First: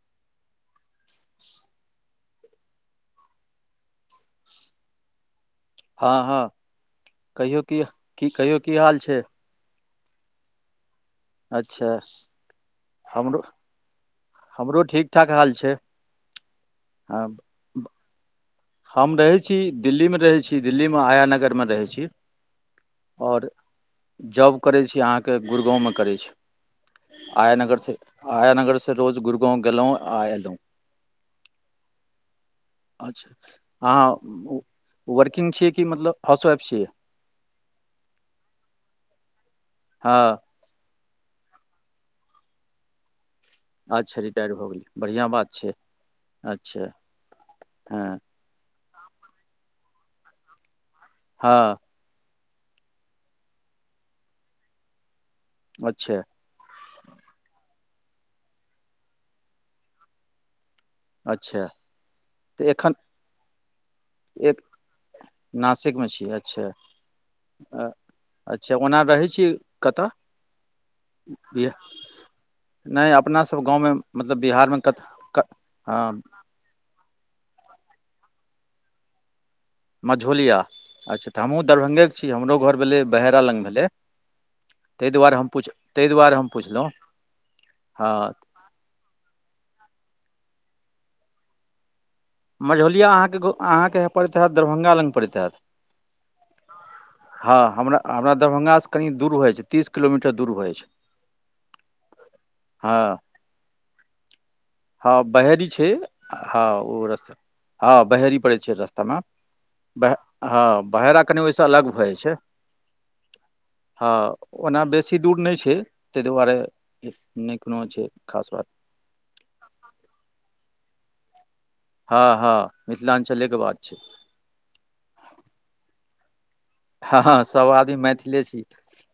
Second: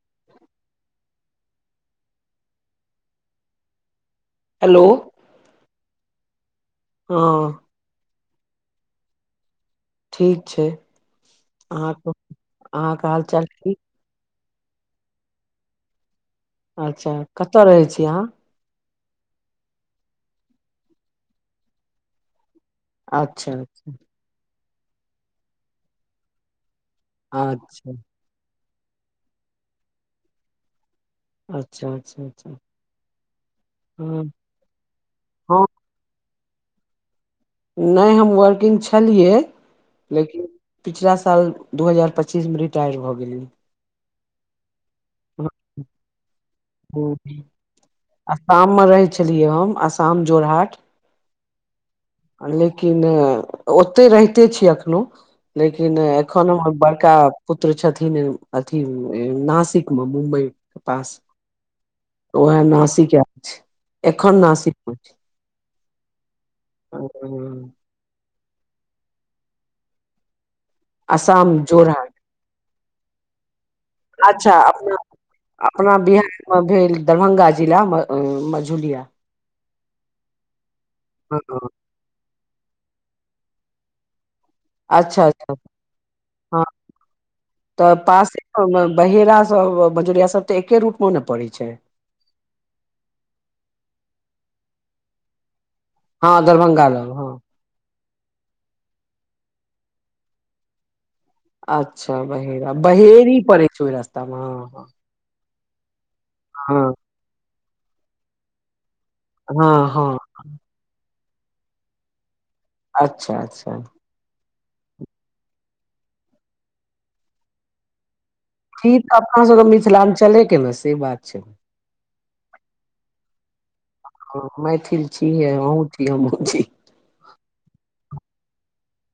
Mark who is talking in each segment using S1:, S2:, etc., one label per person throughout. S1: [inaudible] Hello
S2: हँ हँ
S1: हँ
S2: कहियौ की की कहियौ की हाल छै
S1: ठीक छै
S2: अच्छा
S1: अहाँके अहाँके
S2: हमरो
S1: हालचाल ठीक
S2: हमरो ठीक ठाक हाल छै
S1: अच्छा
S2: हँ
S1: कतय रहै छी अहाँ
S2: हम रहै छी दिल्लीमे रहै छी दिल्लीमे हाया नगरमे रहै छी आओर
S1: अच्छा अच्छा
S2: जॉब करैत छी अहाँके गुुरगाँवमे करैत छी हाया
S1: अच्छा
S2: नगरसँ हाया नगर से रोज गुरुगाँंव गेलहुँं आ एलहुँ
S1: अच्छा अच्छा अच्छा
S2: अच्छा
S1: हँ
S2: अहाँ वर्किंग
S1: हँ
S2: छियै कि मतलब हाउसवाइफ छियै
S1: नहि हम वर्किंग छलियै
S2: हँ
S1: लेकिन पिछला साल दू हजार पच्चीसमे रिटायर भऽ गेलियै
S2: अच्छा रिटायर भऽ गेलियै बढ़ियाँ बात छै अच्छा
S1: हुम्म
S2: हँ
S1: आसाममे रहै छलियै हम आसाम जोर हाट
S2: हँ
S1: लेकिन ओतहि रहिते छीयै एखनोह लेकिन
S2: अच्छा
S1: एख कोन बड़का पुत्र छथिन, अथी नासिकमे, मुम्बईके पास।
S2: अच्छा
S1: ओह,
S2: तऽ एखन
S1: नासिक गेल छै एखन
S2: एक
S1: नासिक।
S2: नासिकमे छी, अच्छा अच्छा, ओना रहैत छी कतय।
S1: असाम जोरा
S2: नैय अपना सब गाँव मे मतलब
S1: अच्छा
S2: बिहारमे
S1: अपना
S2: कत क
S1: अपना
S2: हँ
S1: बिहारमे भेल, दरभंगा जिला, मझौलिया।
S2: मझुलिया अच्छा, तऽ हमहूँ दरभंगेके छी, हमरो घर भेलै बहेरा लग भेलै। तैँ
S1: अच्छा
S2: दुआरे हम
S1: अच्छा
S2: पुछ, तैँ दुआरे हम पुछलौ हँ।
S1: बहेरा सऽ मजुरिया सभ तऽ एके रूट मे न पड़ै छै।
S2: मझौलिया अहाँके अहाँके परैत हैत दरभंगा लग पड़ैत हैत।
S1: हँ दरभंगा लग
S2: हँ हमरा हमरा दरभंगासँ कनि दूर होइ छै। तीस किलोमीटर दूर भऽ जाय छैय।
S1: अच्छा बहेरा बहेरी पड़े छै। ओहि रास्तामे हँ हँ
S2: हँ बहेरी छै। हँ ओ रस्ता हँ बहेरी पड़ै छै। रस्तामे
S1: हँ
S2: बह
S1: हँ
S2: हँ बहेरा कनि ओहिसँ अलग भऽ जाइ छै।
S1: अच्छा अच्छा
S2: हँ ओना बेसी दूर नहि छै। तैय दुआरे नहि कोनो छै। खास बात
S1: ई तऽ अपना सभके मिथिलांचलके ने बात छियै।
S2: हँ हँ मिथिलांचले के बात छैय।
S1: मैथिल छीहे आहो छी, हमहुँ छी।
S2: हँ हँ सभ आदमी मैथिले छी।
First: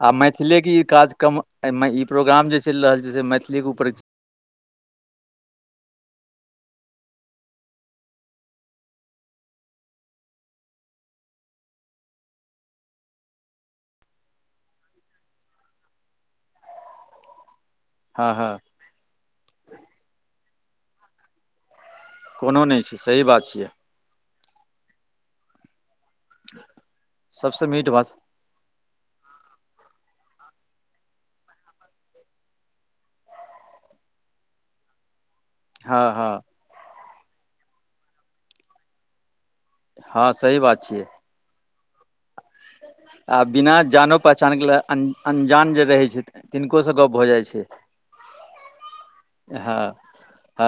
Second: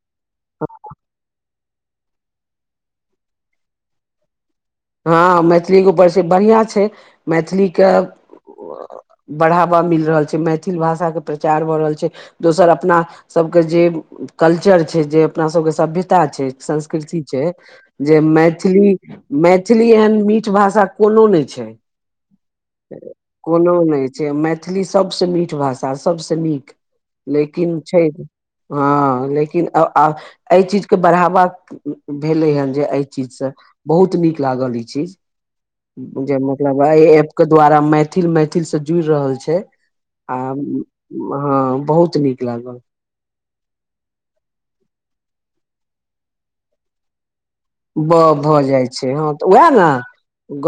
S2: आ मैथिलेके ई कार्यक्रम एहिमे ई प्रोग्राम जे चलि रहल छै, से मैथिलीके ऊपर।
S1: हँ मैथिली ऊपरसँ बढ़िआँ छै। मैथिलीके बढ़ावा मिल रहल छै, मैथिल भाषाके प्रचार भऽ रहल छै दोसर अपना। सभके जे कल्चर छै, जे अपना सभके सभ्यता छै, संस्कृति छै। जे
S2: हँ हँ
S1: मैथिली, मैथिली एहन मीठ भाषा कोनो नहि छै।
S2: कोनो नहि छै। सही बात छैय
S1: से मैथिली सबसँ मीठ भाषा, सबसँ नीक,
S2: सभसँ
S1: लेकिन
S2: मीठ
S1: छैय।
S2: भाषा
S1: हँ, लेकिन एहि चीजके बढ़ावा। भेलै हन, जे एहि चीजसँ बहुत नीक लागल, ई चीज
S2: हँ
S1: जे।
S2: हँ
S1: मतलब एहि ऐपके द्वारा मैथिल मैथिलसँ जुड़ि रहल छै
S2: हँ
S1: आ।
S2: सही बात छियै
S1: हँ बहुत नीक लागल।
S2: आ बिना जान पहिचानके लऽ, अनजान जे रहै छै तिनकोसँ गप भऽ जाइ छै।
S1: बऽ भऽ जाइ छै, हँ तऽ उएह ने,
S2: हँ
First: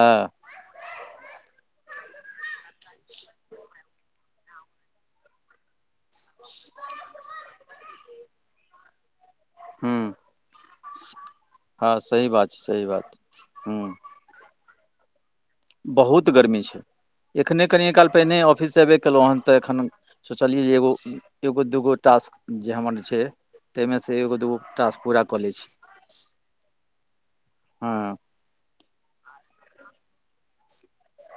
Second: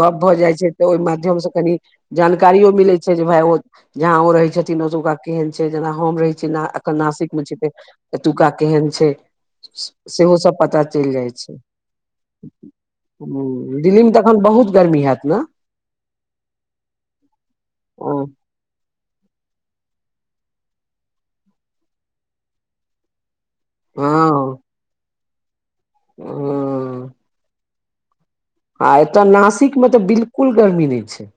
S1: गप भऽ जाइ छै। तऽ ओहि माध्यमसँ कनि जानकारियो मिलै छै, जे भाय, ओ जहाँ ओ रहै छथिन, ओका। केहन छैय, जेना हम रहै छी एखन नासिकमे छी तऽ एतुका केहन छैय।
S2: हँ
S1: सेहो सभ पता चलि जाइ छैय।
S2: हँ सही बात छै सही बात
S1: ह
S2: हँ
S1: दिल्ली मे तऽ अखन बहुत गर्मी हैत न?
S2: बहुत गर्मी छैय। एखन कनि काल
S1: हँ
S2: पहिने ऑफिससँ आबै कएलहुँ हँ तऽ एखन सोचलियै जे एगो। एगो दुगो टास्क जे हमर छैय। ताहिमे से एगो दूगो
S1: हँ
S2: टास्क पूरा कऽ लैय छी। हँ
S1: आ एतय नासिक में तऽ बिल्कुल गर्मी नैय छैय।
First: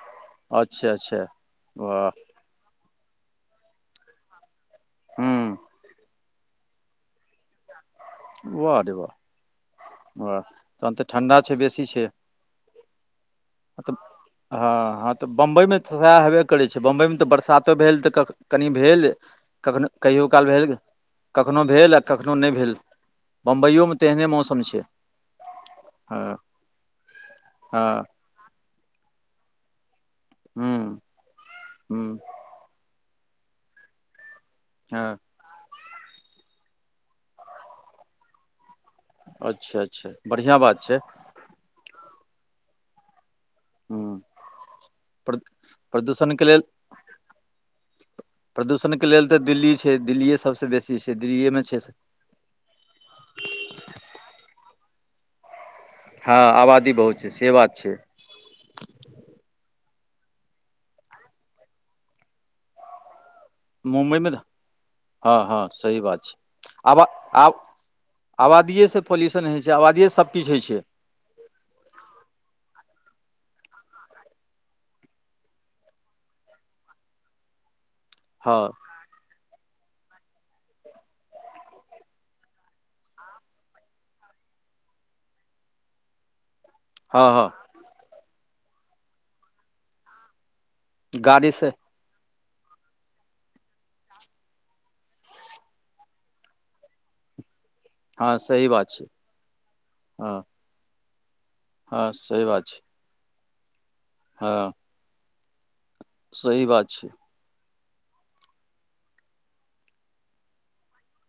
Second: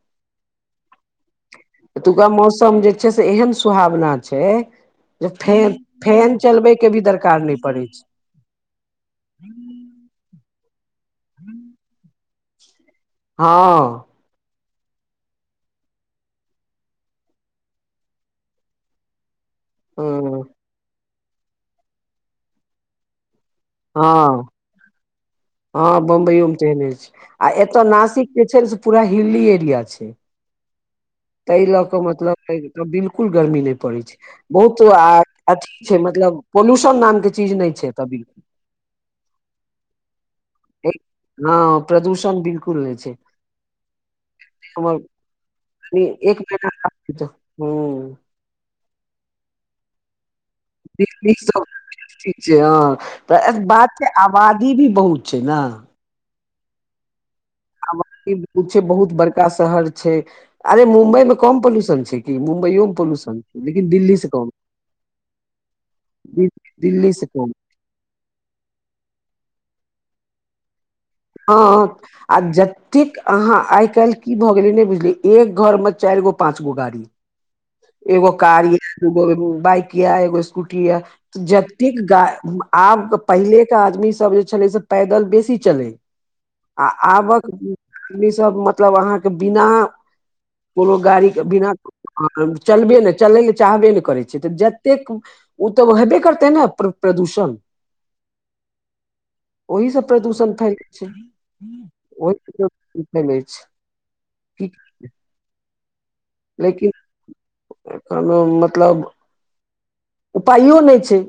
S2: अच्छा अच्छा वाह
S1: एतुका मौसम जे छै। से एहन सुहावना छैय जे
S2: हूँ
S1: फैन फैन चलबैके भी दरकार नहि पड़ै छैय
S2: वाह रे वाह वाह तहन तऽ ठण्डा छै बेसी छै तऽ
S1: हँ
S2: हँ हँ तऽ बम्बइमे तऽ सेहे हेबे करैत छै बम्बइमे तऽ बरसातो भेल तऽ क कनि भेल कखनो कहियो
S1: ह
S2: काल भेल कखनो भेल आ कखनो नय भेल बम्बइयोमे तेहने
S1: हँ
S2: मौसम छै
S1: हँ बम्बइयो मे तेहने छै आ एतय
S2: हँ
S1: नासिक जे छै ने से पूरा हिल्ली एरिया छै
S2: हूं
S1: ताहि लऽ कऽ मतलब बिल्कुल गर्मी नै पड़ैत छै बहुतो
S2: हँ
S1: आ अथी छै मतलब पोल्यूशन नाम के चीज नहि छै कभी
S2: अच्छा अच्छा बढ़िआँ बात छै
S1: हँ प्रदूषण बिल्कुल नहि छै
S2: हूँ
S1: हमर
S2: प्र
S1: एक
S2: प्रदूषणके लेल
S1: ह
S2: प्रदूषणके लेल तऽ दिल्ली छै दिल्लिए सभसँ बेसी छै दिल्लिएमे छै से
S1: से ह त एक बात के आबादी भी बहुत छै न
S2: हँ आबादी बहुत छै से बात छै
S1: आब उ छैय बहुत बड़का शहर छैय अरे मुम्बई में कम पॉल्यूशन छैय कि मुम्बइयो मे पोल्यूशन छै लेकिन दिल्ली से
S2: मुम्बइमे तऽ
S1: कम
S2: हँ हँ सही बात
S1: दि-
S2: छै आब
S1: दिल्ली से कम
S2: आब आबादिएसँ पॉल्यूशन होय छैय आबादिएसँ सभकिछु होय छैय
S1: हाप आ जतेक अहाँ आय काल्हि की भऽ गेलै ने बुझलिय एक घर मे चारि गो पांच गो गाड़ी एगो
S2: हँ
S1: कार यऽ दू गो बाइक य एगो स्कूटी यऽ ऽ जतेक गा आब पहिलेके आदमीसभ जे छलै से पैदल बेसी चलै
S2: [unintelligible]
S1: आ आबक
S2: हँ
S1: ई सब मतलब अहाँके बिना कोनो गाड़ीके
S2: गाड़ीसँ
S1: बिना चलबे ने चलय लए चाहबे ने करै छै तऽ जतेक ओ तऽ हेबे करतेै न प्र प्रदूषण
S2: हँ सही बात छै
S1: ओहिसँ
S2: हँ
S1: प्रदूषण फैले छै
S2: हँ
S1: ओ ओ पैलेस छै की
S2: हाँ
S1: करबै।
S2: सही बात छै
S1: एखनो मतलब उपायो नहि छै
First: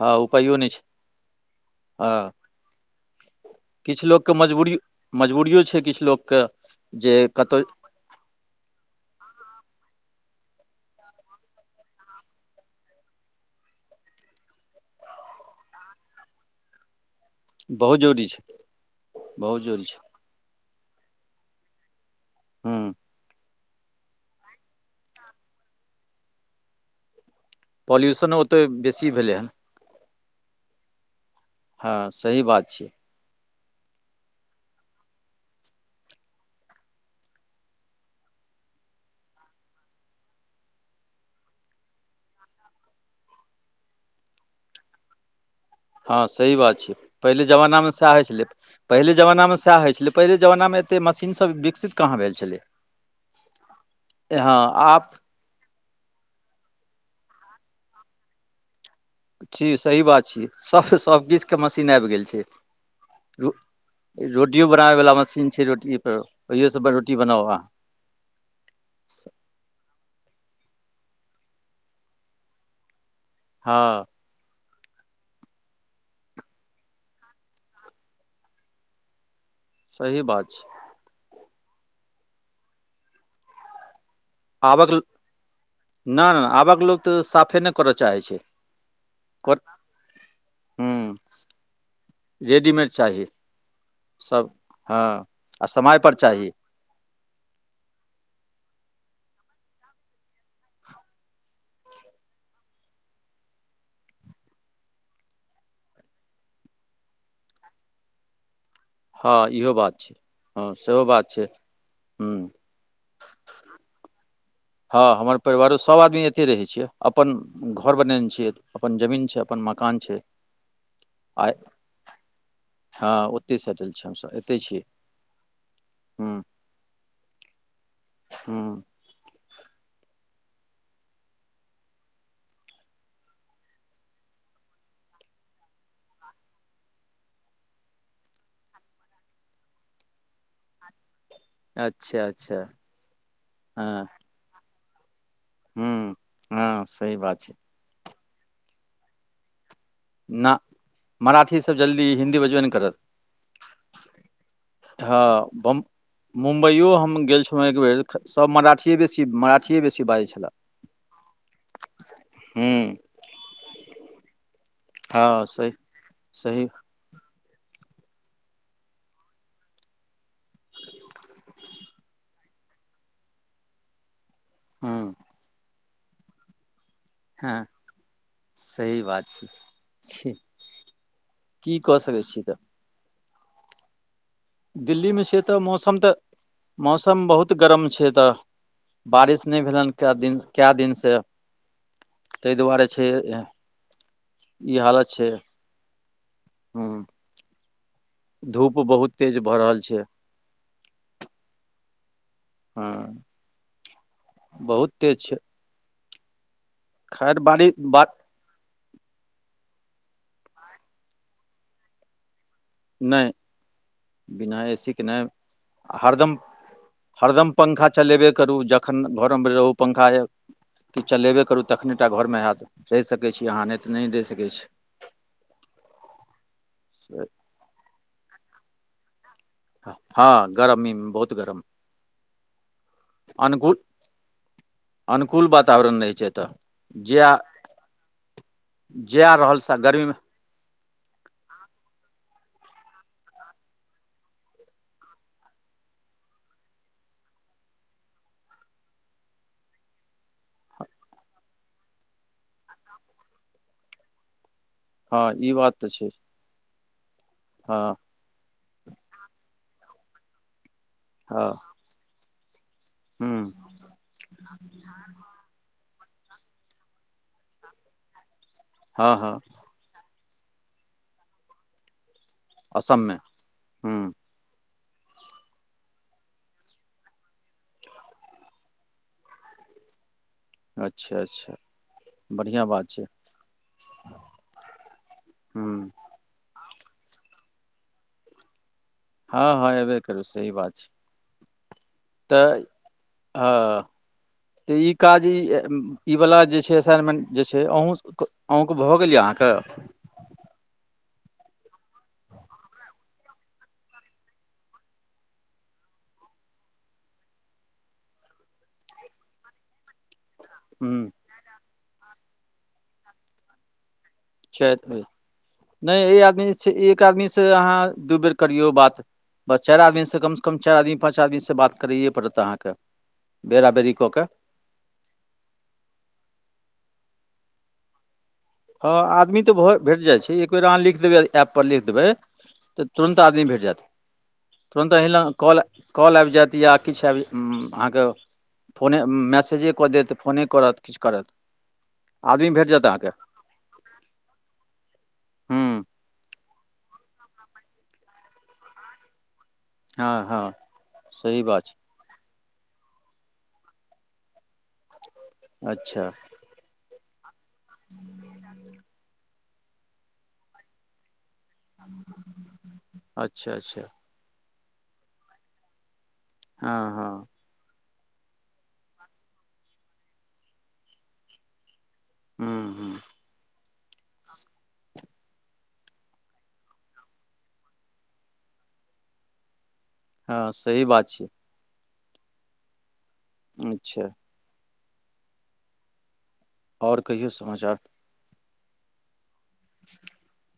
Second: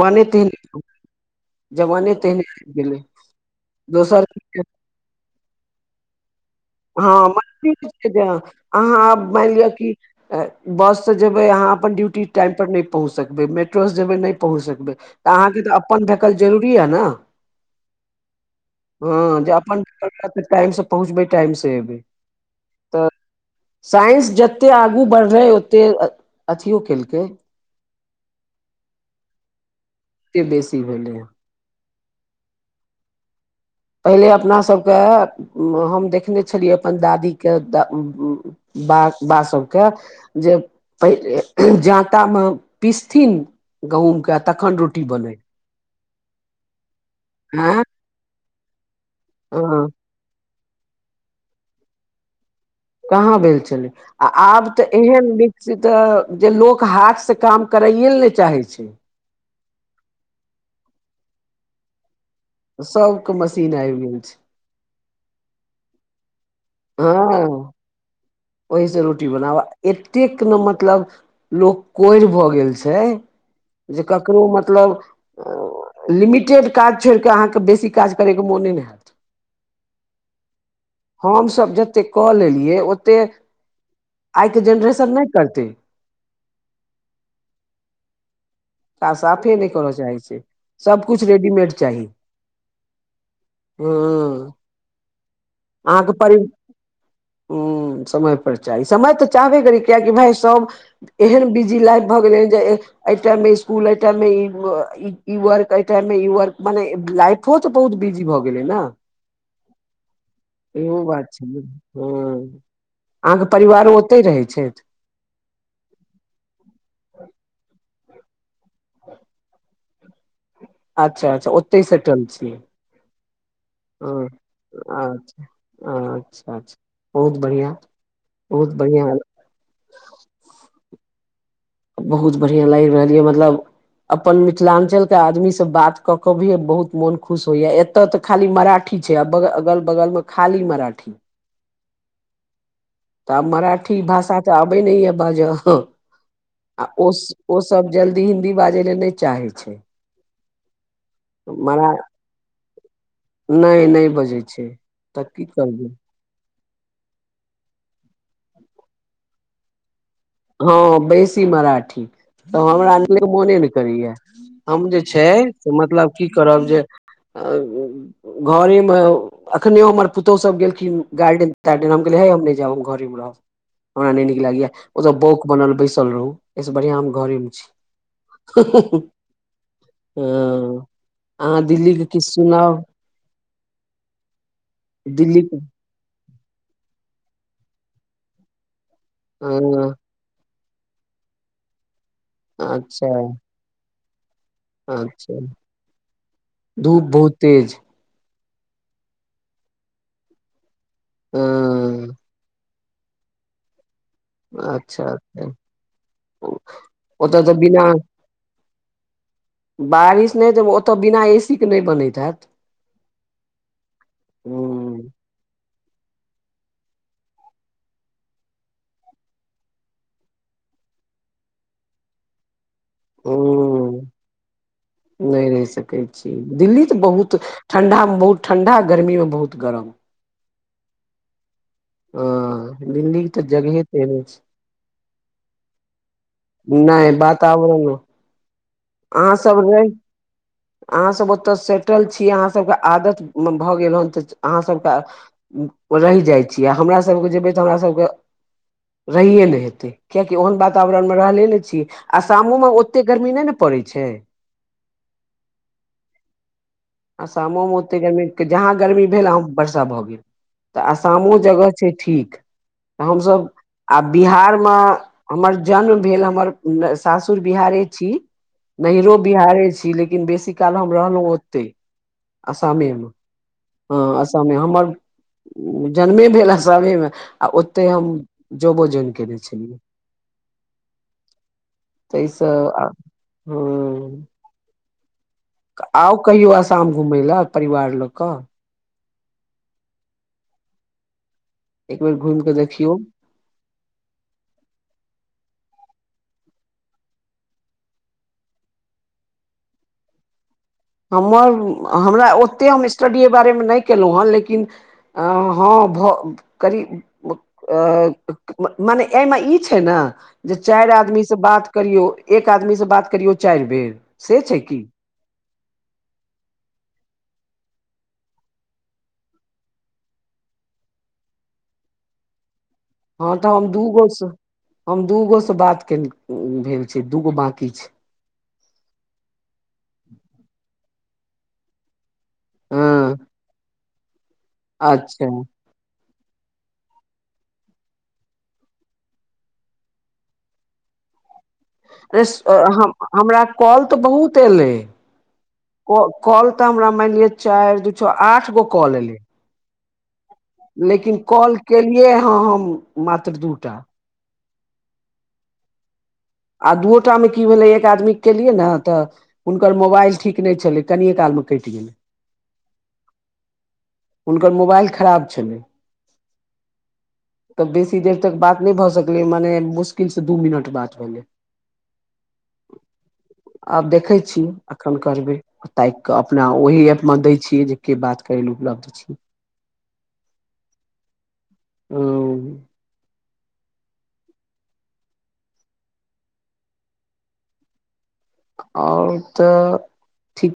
S2: हँ
S1: तिन
S2: उपायो नहि छै
S1: जवानी तेहने आबि गेलै
S2: किछ लोकके
S1: दोसर
S2: मजबूरी मजबूरिओ छै किछ लोककेँ
S1: हँ मजबुरी अहाँ अब मानि लिय कि बससँ जेबै अहाँ अपन ड्यूटी टाइमपर नहि पहुँच सकबै मेट्रोसँ जेबै नहि पहुँच सकबै तऽ अहाँके तऽ अपन धेकल जरूरी यए न
S2: बहुत जरूरी छै
S1: हँ जे
S2: बहुत
S1: अपन
S2: जरूरी छै
S1: टाइम से पहुँचबै टाइम से एबै
S2: हूँ
S1: तऽ साइंस जतेक आगू बढ़लै ओतेक अथियो केलकै
S2: पॉल्युशनो ओतेक बेसी भेलै हँ
S1: कतेक बेसी भेलैँ हं
S2: हँ सही बात छियै
S1: पहिले अपनासभके हम देखने छलियै अपन दादीके द बा बासब के जे पहिने जाँतामे पिसथिन गहुँमके आ तखन रोटी बनै
S2: हँ सही बात छियै पहिले
S1: आँय
S2: जमानामे सएह होइ छलै पहिले जमानामे सएह
S1: हँ
S2: होइ छलै पहिले जमानामे एतेक मशीन सब विकसित कहाँ भेल छलै
S1: कहाँ भेल छलै आ आब तऽ एहन से तऽ जे लोक हाथ से काम करैए ल नय चाहे छै
S2: छि सही बात छियै सभ सभकिछुके मशीन आबि गेल छै
S1: सबके
S2: रो
S1: मशीन आबि गेल छै
S2: रोटियो बनाबय वाला मशीन छै रोटी पर ओहि सब रोटी बनाउ अहाँ
S1: ओहीसँ रोटी बनाब एतेक ने मतलब लोक कोरि भऽ गेल छै
S2: हँ
S1: जे क ककरो मतलब लिमिटेड काज छोड़ के अहाँके बेसी काज करय के मोने ने हत
S2: सही बात छै
S1: हम सब जते कऽ लेलियै ओते आइ के
S2: आबक
S1: जेनरेशन नहि करते
S2: नहि नहि आबक लोक तऽ साफे नहि करय चाहै छै
S1: आ साफे
S2: कर
S1: नहि करय चाहै छै
S2: हूँ
S1: सभकिछु रेडीमेड चाही
S2: रेडीमेड चाही
S1: ह
S2: सभ हँ आ
S1: अहाँके
S2: समयपर
S1: परि
S2: चाही
S1: ह समय पर चाही समय त चाहबे करी कियाकि भाय सब एहन बिजी लाइफ भ गेलै जे एहि टाइम मे इकूल ए टाइम मे इ वर्क ए टाइम मे इ वर्क माने लाइफो त बहुत बिजी भ गेले ने
S2: हँ इहो बात छै
S1: इहो बात छै ने ह
S2: हुँ
S1: अहाँके परिवारो ओतहि रहै छैथ
S2: हँ हमर परिवारो सब आदमी एते रहे छिय अपन घर बनेने छीे अपन जमीन छै अपन म कान छै
S1: अच्छा
S2: आ
S1: अच्छा ओते सेटल छी
S2: हँ ओतहि सेटल छी
S1: ह
S2: हमसभ एतहि छी
S1: अचछा
S2: हुँ
S1: अच्छा अच्छा बहुत बढ़िआ बहुत
S2: हुँ
S1: बढ़िआ बहुत बढ़िआँ लागि रहल य मतलब अपन मिथिलांचल के आदमी से बात कऽ कऽ भी बहुत मोन खुश होइया ए एतऽ तऽ खाली मराठी छै ब अगल बगल मे खाली मराठी
S2: अच्छा अच्छा
S1: तब मराठी
S2: हँ
S1: भाषा त आबे नहि य बाज
S2: हुँ
S1: आ
S2: हँ
S1: ओ
S2: सही बात छै
S1: ओ सब जल्दी हिन्दी बाजै ले नहि चाहे छै
S2: न मराठीसभ
S1: मरा
S2: जल्दी हिन्दी बजबे नहि करत
S1: नहि नहि बजै छै तऽ की करबै
S2: मुम्बई ओ हम गेल छलहुँ एक बेेर सभ मराठिए बेसी मराठिए बेसी बाजै छलए
S1: हँ बेसी मराठी त हमरा
S2: हुँ
S1: मोने मोने ने करैया हम जे छै
S2: हँ
S1: से
S2: सही
S1: मतलब की करब
S2: सही
S1: जे घरेमे अखने हमर पुतहु सब गेलखिन गार्डेन तार्डेन हम गेल [unintelligible] हे हम नहि जाब हम घरे मे रहब ओरा नहि नीक लागै ओत
S2: हुँ
S1: बौक बनल बैसल रहु एहिस बढ़ियां हम घरे मे
S2: हँ
S1: छी ही ही ही
S2: सही बात छै छी
S1: हँ अहाँ
S2: की कऽ
S1: दिल्लीके
S2: सकै
S1: किछु
S2: छियै तऽ
S1: सुनाउ
S2: दिल्लीमे छै
S1: दिल्ली
S2: तऽ
S1: के
S2: मौसम तऽ मौसम बहुत गरम छै तऽ बारिश नहि
S1: हँ
S2: भेलनि कए दिन कए दिनसँ ताहि दुआरे छै
S1: अच्छा
S2: हालत छै
S1: अच्छा
S2: ह
S1: धूप बहुत तेज
S2: धूप बहुत तेज भऽ रहल छै
S1: ह
S2: हँ बहुत
S1: अच्छा
S2: तेज छै
S1: अच्छा ओतऽ
S2: खैर
S1: त
S2: बारी
S1: बिना
S2: बा
S1: बारिश नहि तऽ ओतय बिना एसीके नहि बनैत हैत
S2: नहि बिना एसीक
S1: हूं
S2: के नहि हरदम हरदम पंखा चलेबे करू जखन घरोमे रहू पंखा य कि चलेबे करू तखने टा घरमे हैत रहि
S1: ह
S2: सकै छी अहाँ नहि तऽ नहि रहि सकै
S1: नहि रहि सकै छी दिल्ली त
S2: छी
S1: बहुत ठंडा मे बहुत ठंडा गर्मी मे बहुत गरम
S2: हँ गरमी बहुत गरम
S1: ह दिल्ली के तऽ
S2: अनुकूल
S1: जगहे तेहने छै
S2: अनुकूल वातावरण नइ छैत
S1: नहि बातावरण
S2: जे आ
S1: अहाँ
S2: रहल
S1: सब
S2: स
S1: रहि
S2: गर्मीमे
S1: अहाँ सभ ओतय सेटल छीयै अहाँ सभ के आदत भऽ गेल हेन तऽ अहाँ सभ के रहि जाइ छीयै आ हमर सभ के जेबै तऽ हमर सभ के रहिए नहि हेतै किया की ओहन वातावरण मे रहले ने छी आसमो मे ओते गर्मी नहि ने पड़ै छै
S2: हँ ई बात तऽ छै
S1: आ सामो मे
S2: हँ
S1: ओते गर्मी जहाँ गर्मी भेल वहाँ वर्षा भऽ गेल तऽ आशामो
S2: हँ
S1: जगह छै ठीक हमस
S2: हुँ
S1: आ बिहार मे हमर जन्म भेल हमर सासुर बिहारे छी
S2: हँ
S1: नैहरो
S2: हँ
S1: बिहारे छी लेकिन लेकिन बेसी काल हम रहलहुँ ओते असमेमे
S2: असममे
S1: ह
S2: हुँ
S1: असमे हमर जन्मे भेल असमेमे आ ओते हम जॉबो जोइन केयने छलियै
S2: अच्छा अच्छा
S1: तैस
S2: बढ़िआँ बात छै
S1: ह
S2: हुँ
S1: आउ कहियो आसाम घूमय लए परिवार लोक
S2: हँ हँ एबे करबइ सही बात छै
S1: एक बेर घुम के
S2: तऽ
S1: देखियौ
S2: हँ त ई काजी ई ई वला जे छै असाइनमेंट जे छै अहँ अहूँ के भऽ गेल यै अहाँ के
S1: हमर हमरा ओतेक हम स्टडीे अई बारे मे नहि केलहुँ हेँ लेकिन हँ भऽ करीब अ मने एमे ई छै ने जे चारि
S2: हुँ
S1: आदमी से बात करियौ एक आदमी से बात करियौ चारि बेर से
S2: छै
S1: की
S2: नहि आदमी एक आदमी से अहाँ दू बेर करियौ बात बस चारि आदमी से कम से कम चार आदमी पाँच आदमी से बात करैयए पड़त अहाँ के
S1: हँ तऽ हम दूगो से हम दूगो से बात के भेल छी दूगो बकी छै
S2: हँ आदमी तऽ भ भेट जाइ छै एक बेेर अहाँ लिख देबै एप पर लिख देबै तऽ
S1: हँ
S2: तुरन्त आदमी भेट जायत तुरन्त अहिलऽ
S1: अच्छा
S2: कॉल कल आबि जायत या किछ आबि अहाँ के फोने मैसेजे कऽ देत फोने करत किछु करत
S1: अे
S2: आदमी भेट जायत
S1: हमरा
S2: अहाँके
S1: हमरा कल तऽ बहुत एलै
S2: हूँ
S1: कॉल तऽ हमरा मानि लि चारि दू छो आठ गो कॉल एले
S2: हँ हँ
S1: लेकिन
S2: सही
S1: कॉल
S2: बात छै
S1: केलियै हँ हम मात्र दू टा
S2: अच्छा
S1: आ दूओटा मे की भेलै एक आदमी केलियै ने तऽ हुनकर मोबाइल ठीक नहि छलै कनियए काल मे
S2: अच्छा अच्छा
S1: हुनकर मोबाइल खराब छलै
S2: हँ हँ
S1: तऽ बेसी देर तक बात नहि भऽ सकलै मने मुश्किल से दू मिनट बात भेलै
S2: हू हू
S1: आब देखै छी एखन करबै ताकि कऽ अपना ओहि एप मे दै छियै जे के बात करे ल उपलब्ध छी
S2: हँ सही बात छियै
S1: ह
S2: अच्छा आ ओर कहियो समाचार
S1: ओर तऽ
S2: [inaudible]
S1: ठीक